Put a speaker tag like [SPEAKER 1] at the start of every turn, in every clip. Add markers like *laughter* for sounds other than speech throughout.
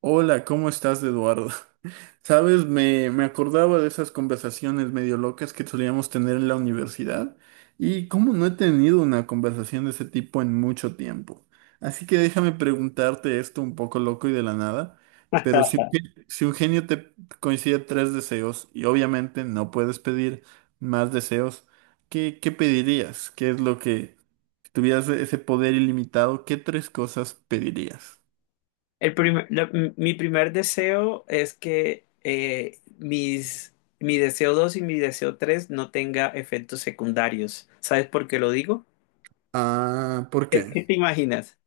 [SPEAKER 1] Hola, ¿cómo estás, Eduardo? *laughs* Sabes, me acordaba de esas conversaciones medio locas que solíamos tener en la universidad y cómo no he tenido una conversación de ese tipo en mucho tiempo. Así que déjame preguntarte esto un poco loco y de la nada, pero si un genio te coincide tres deseos y obviamente no puedes pedir más deseos, ¿Qué pedirías? ¿Qué es lo que, si tuvieras ese poder ilimitado, qué tres cosas pedirías?
[SPEAKER 2] El primer- la- mi primer deseo es que mi deseo 2 y mi deseo 3 no tenga efectos secundarios. ¿Sabes por qué lo digo?
[SPEAKER 1] Ah, ¿por
[SPEAKER 2] ¿Qué,
[SPEAKER 1] qué?
[SPEAKER 2] qué te imaginas?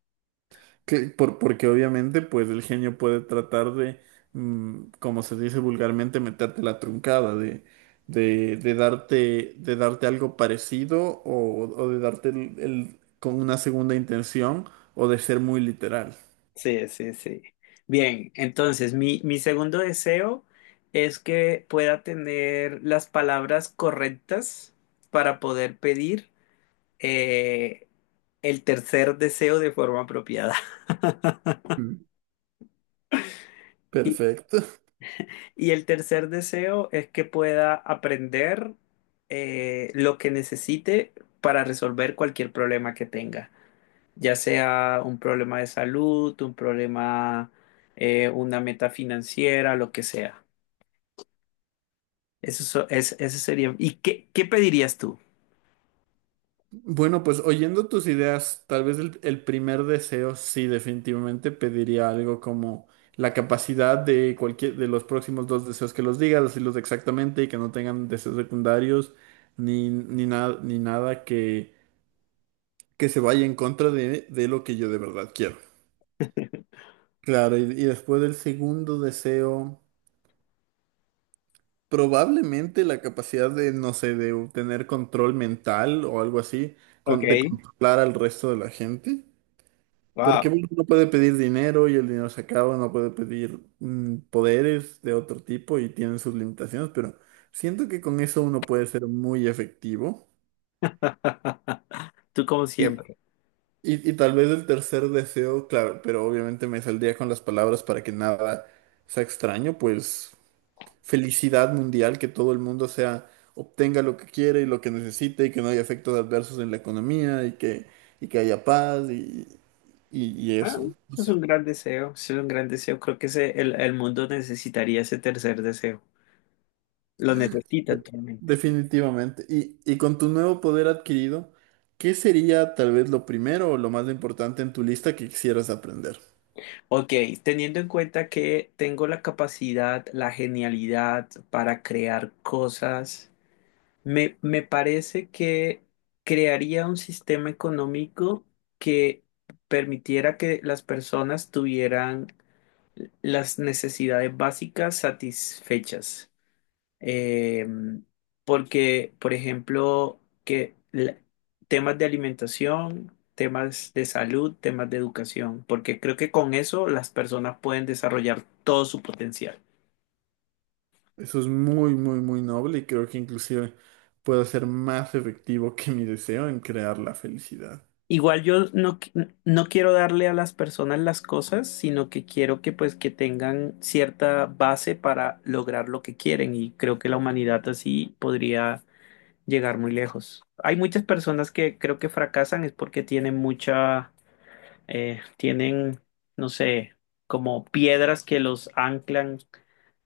[SPEAKER 1] Que, porque obviamente, pues el genio puede tratar de, como se dice vulgarmente, meterte la truncada, de darte algo parecido o de darte con una segunda intención o de ser muy literal.
[SPEAKER 2] Sí, sí, sí. Bien, entonces mi segundo deseo es que pueda tener las palabras correctas para poder pedir eh, el tercer deseo de forma apropiada.
[SPEAKER 1] Mm.
[SPEAKER 2] *laughs*
[SPEAKER 1] Perfecto.
[SPEAKER 2] Y el tercer deseo es que pueda aprender lo que necesite para resolver cualquier problema que tenga, ya sea un problema de salud, un problema, una meta financiera, lo que sea. Ese sería. ¿Y qué, qué pedirías tú? *laughs*
[SPEAKER 1] Bueno, pues oyendo tus ideas, tal vez el primer deseo, sí, definitivamente pediría algo como la capacidad de cualquier de los próximos dos deseos que los diga, decirlos exactamente y que no tengan deseos secundarios ni nada que se vaya en contra de lo que yo de verdad quiero. Claro, y después del segundo deseo, probablemente la capacidad de, no sé, de tener control mental o algo así,
[SPEAKER 2] Ok,
[SPEAKER 1] de controlar al resto de la gente. Porque
[SPEAKER 2] wow.
[SPEAKER 1] uno no puede pedir dinero y el dinero se acaba, no puede pedir poderes de otro tipo y tienen sus limitaciones, pero siento que con eso uno puede ser muy efectivo.
[SPEAKER 2] Tú como
[SPEAKER 1] Y,
[SPEAKER 2] siempre.
[SPEAKER 1] y tal vez el tercer deseo, claro, pero obviamente me saldría con las palabras para que nada sea extraño, pues felicidad mundial, que todo el mundo sea, obtenga lo que quiere y lo que necesite y que no haya efectos adversos en la economía y que haya paz y
[SPEAKER 2] Ah,
[SPEAKER 1] eso. No
[SPEAKER 2] es
[SPEAKER 1] sé.
[SPEAKER 2] un gran deseo, es un gran deseo. Creo que el mundo necesitaría ese tercer deseo. Lo necesita actualmente.
[SPEAKER 1] Definitivamente. Y con tu nuevo poder adquirido, ¿qué sería tal vez lo primero o lo más importante en tu lista que quisieras aprender?
[SPEAKER 2] Ok, teniendo en cuenta que tengo la capacidad, la genialidad para crear cosas, me parece que crearía un sistema económico que permitiera que las personas tuvieran las necesidades básicas satisfechas. Eh, Porque, por ejemplo, temas de alimentación, temas de salud, temas de educación, porque creo que con eso las personas pueden desarrollar todo su potencial.
[SPEAKER 1] Eso es muy, muy, muy noble y creo que inclusive puedo ser más efectivo que mi deseo en crear la felicidad.
[SPEAKER 2] Igual yo no, no quiero darle a las personas las cosas, sino que quiero que pues que tengan cierta base para lograr lo que quieren y creo que la humanidad así podría llegar muy lejos. Hay muchas personas que creo que fracasan es porque tienen mucha eh, tienen, no sé, como piedras que los anclan,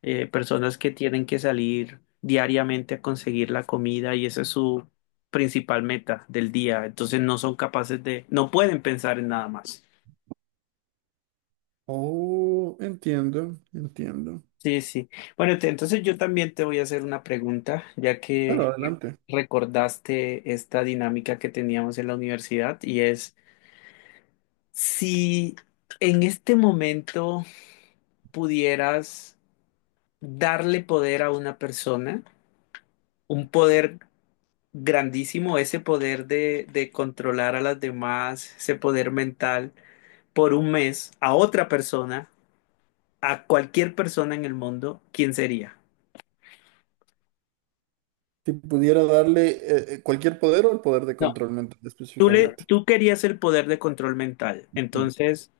[SPEAKER 2] personas que tienen que salir diariamente a conseguir la comida y esa es su principal meta del día. Entonces no son capaces de, no pueden pensar en nada más.
[SPEAKER 1] Oh, entiendo, entiendo.
[SPEAKER 2] Sí, sí. Bueno, entonces yo también te voy a hacer una pregunta, ya
[SPEAKER 1] Claro,
[SPEAKER 2] que
[SPEAKER 1] adelante.
[SPEAKER 2] recordaste esta dinámica que teníamos en la universidad y es si en este momento pudieras darle poder a una persona, un poder grandísimo, ese poder de controlar a las demás, ese poder mental, por un mes a otra persona, a cualquier persona en el mundo, ¿quién sería?
[SPEAKER 1] Si pudiera darle cualquier poder o el poder de
[SPEAKER 2] No,
[SPEAKER 1] control mental específicamente.
[SPEAKER 2] tú querías el poder de control mental, entonces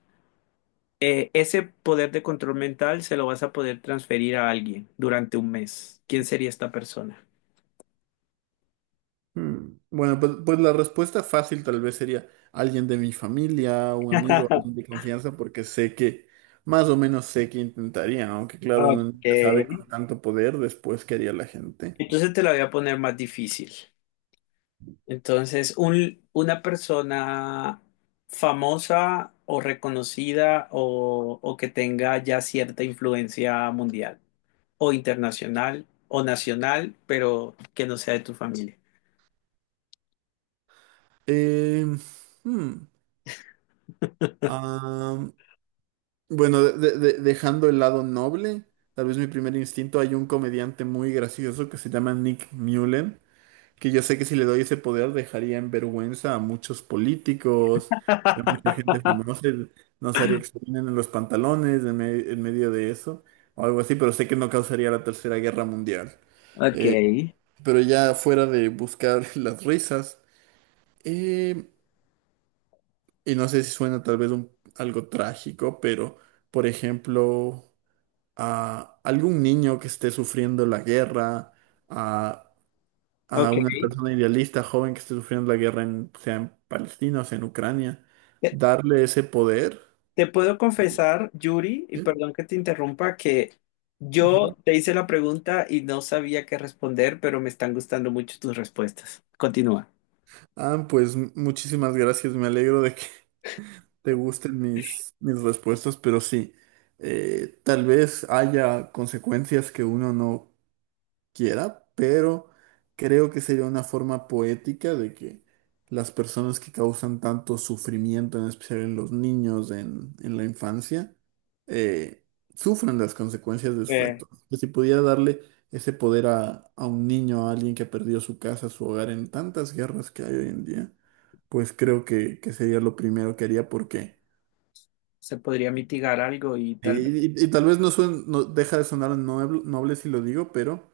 [SPEAKER 2] ese poder de control mental se lo vas a poder transferir a alguien durante un mes. ¿Quién sería esta persona?
[SPEAKER 1] Mm, bueno, pues la respuesta fácil tal vez sería alguien de mi familia, un amigo, alguien de
[SPEAKER 2] *laughs*
[SPEAKER 1] confianza, porque sé que, más o menos sé que intentaría, aunque claro, uno
[SPEAKER 2] Ok.
[SPEAKER 1] nunca sabe con tanto poder después qué haría la gente.
[SPEAKER 2] Entonces te la voy a poner más difícil. Entonces, una persona famosa o reconocida o que tenga ya cierta influencia mundial o internacional o nacional, pero que no sea de tu familia.
[SPEAKER 1] Eh, hmm, ah, bueno, dejando el lado noble, tal vez mi primer instinto, hay un comediante muy gracioso que se llama Nick Mullen. Que yo sé que si le doy ese poder dejaría en vergüenza a muchos políticos, a mucha
[SPEAKER 2] *laughs*
[SPEAKER 1] gente famosa, nos haría que se orinen en los pantalones en medio de eso, o algo así, pero sé que no causaría la Tercera Guerra Mundial.
[SPEAKER 2] Ok.
[SPEAKER 1] Eh, pero ya fuera de buscar *laughs* las risas, eh, y no sé si suena tal vez algo trágico, pero por ejemplo, a algún niño que esté sufriendo la guerra, a
[SPEAKER 2] Ok.
[SPEAKER 1] una persona idealista, joven que esté sufriendo la guerra, sea en Palestina o sea en Ucrania,
[SPEAKER 2] Te,
[SPEAKER 1] darle ese poder.
[SPEAKER 2] te puedo confesar, Yuri, y
[SPEAKER 1] Sí.
[SPEAKER 2] perdón que te interrumpa, que yo
[SPEAKER 1] Ujú.
[SPEAKER 2] te hice la pregunta y no sabía qué responder, pero me están gustando mucho tus respuestas. Continúa.
[SPEAKER 1] Ah, pues muchísimas gracias, me alegro de que *laughs* te gusten mis respuestas, pero sí, tal vez haya consecuencias que uno no quiera, pero creo que sería una forma poética de que las personas que causan tanto sufrimiento, en especial en los niños, en la infancia, eh, sufran las consecuencias de sus
[SPEAKER 2] Eh,
[SPEAKER 1] actos. Que si pudiera darle ese poder a un niño, a alguien que ha perdido su casa, su hogar en tantas guerras que hay hoy en día, pues creo que sería lo primero que haría porque...
[SPEAKER 2] se podría mitigar algo y
[SPEAKER 1] Y,
[SPEAKER 2] tal vez.
[SPEAKER 1] y- y tal vez no, deja de sonar noble, noble si lo digo, pero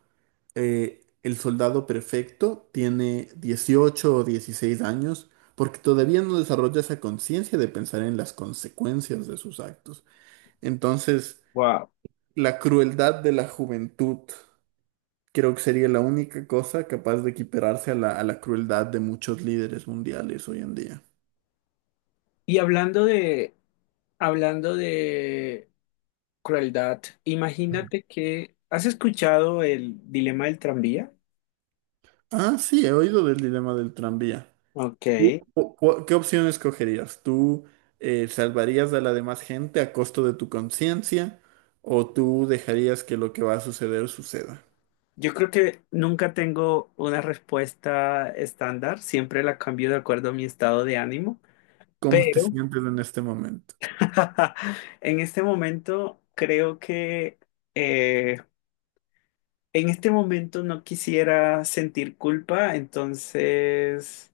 [SPEAKER 1] el soldado perfecto tiene 18 o 16 años porque todavía no desarrolla esa conciencia de pensar en las consecuencias de sus actos. Entonces,
[SPEAKER 2] Wow.
[SPEAKER 1] la crueldad de la juventud creo que sería la única cosa capaz de equipararse a la crueldad de muchos líderes mundiales hoy en día.
[SPEAKER 2] Y hablando de crueldad, imagínate que, ¿has escuchado el dilema del tranvía?
[SPEAKER 1] Ah, sí, he oído del dilema del tranvía.
[SPEAKER 2] Ok,
[SPEAKER 1] ¿Qué opción escogerías? ¿Tú salvarías a la demás gente a costo de tu conciencia o tú dejarías que lo que va a suceder suceda?
[SPEAKER 2] yo creo que nunca tengo una respuesta estándar, siempre la cambio de acuerdo a mi estado de ánimo,
[SPEAKER 1] ¿Cómo te
[SPEAKER 2] pero
[SPEAKER 1] sientes en este momento?
[SPEAKER 2] *laughs* en este momento creo que eh, en este momento no quisiera sentir culpa, entonces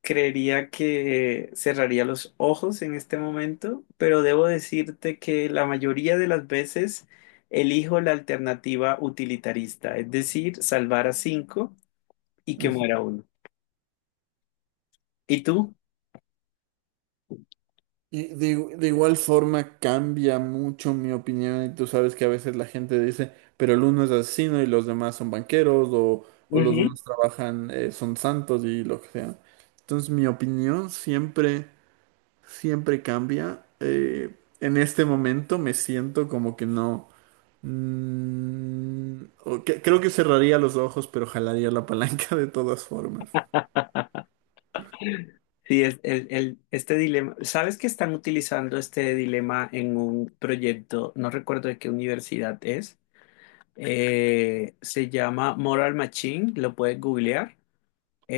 [SPEAKER 2] creería que cerraría los ojos en este momento, pero debo decirte que la mayoría de las veces elijo la alternativa utilitarista, es decir, salvar a 5 y que
[SPEAKER 1] Ujú.
[SPEAKER 2] muera 1. ¿Y tú?
[SPEAKER 1] Y de, de igual forma cambia mucho mi opinión y tú sabes que a veces la gente dice, pero el uno es asesino y los demás son banqueros o los
[SPEAKER 2] Ujú.
[SPEAKER 1] unos trabajan, son santos y lo que sea. Entonces mi opinión siempre... siempre cambia. En este momento me siento como que no. Creo que cerraría los ojos, pero jalaría la palanca de todas formas.
[SPEAKER 2] Sí, este dilema, ¿sabes que están utilizando este dilema en un proyecto? No recuerdo de qué universidad es. Se llama Moral Machine, lo puedes googlear.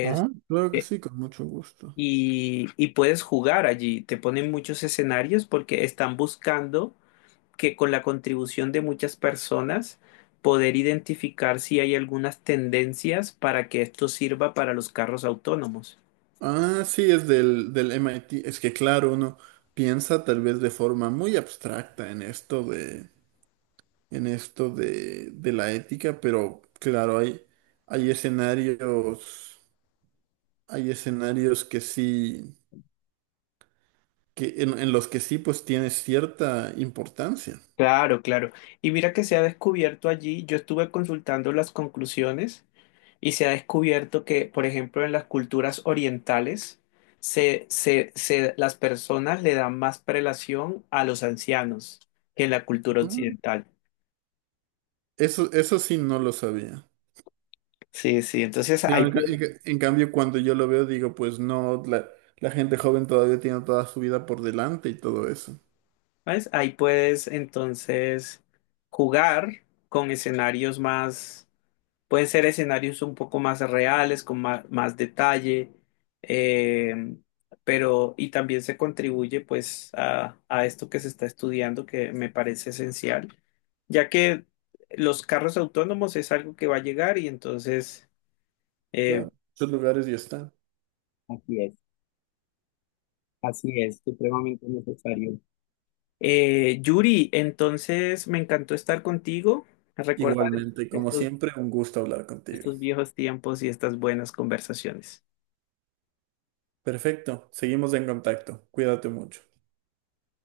[SPEAKER 1] Ah, claro que sí, con mucho gusto.
[SPEAKER 2] Y, y puedes jugar allí. Te ponen muchos escenarios porque están buscando que con la contribución de muchas personas poder identificar si hay algunas tendencias para que esto sirva para los carros autónomos.
[SPEAKER 1] Ah, sí, es del MIT. Es que claro, uno piensa tal vez de forma muy abstracta en esto de, en esto de la ética, pero claro, hay escenarios, hay escenarios, que sí. Que en los que sí pues tiene cierta importancia.
[SPEAKER 2] Claro, claro. Y mira que se ha descubierto allí, yo estuve consultando las conclusiones y se ha descubierto que, por ejemplo, en las culturas orientales, se, las personas le dan más prelación a los ancianos que en la cultura
[SPEAKER 1] Mm.
[SPEAKER 2] occidental.
[SPEAKER 1] Eso sí no lo sabía.
[SPEAKER 2] Sí, sí, entonces ahí,
[SPEAKER 1] Claro, en, ca- en
[SPEAKER 2] pu-
[SPEAKER 1] ca- en cambio cuando yo lo veo digo, pues no, la gente joven todavía tiene toda su vida por delante y todo eso.
[SPEAKER 2] ¿ves? Ahí puedes entonces jugar con escenarios más, pueden ser escenarios un poco más reales, más, detalle, eh, pero y también se contribuye pues a esto que se está estudiando que me parece esencial, ya que los carros autónomos es algo que va a llegar y entonces... eh,
[SPEAKER 1] Claro, esos lugares ya están.
[SPEAKER 2] así es, así es, supremamente necesario. Yuri, entonces me encantó estar contigo, recordar
[SPEAKER 1] Igualmente, como
[SPEAKER 2] estos,
[SPEAKER 1] siempre, un gusto hablar contigo.
[SPEAKER 2] estos viejos tiempos y estas buenas conversaciones.
[SPEAKER 1] Perfecto, seguimos en contacto. Cuídate mucho.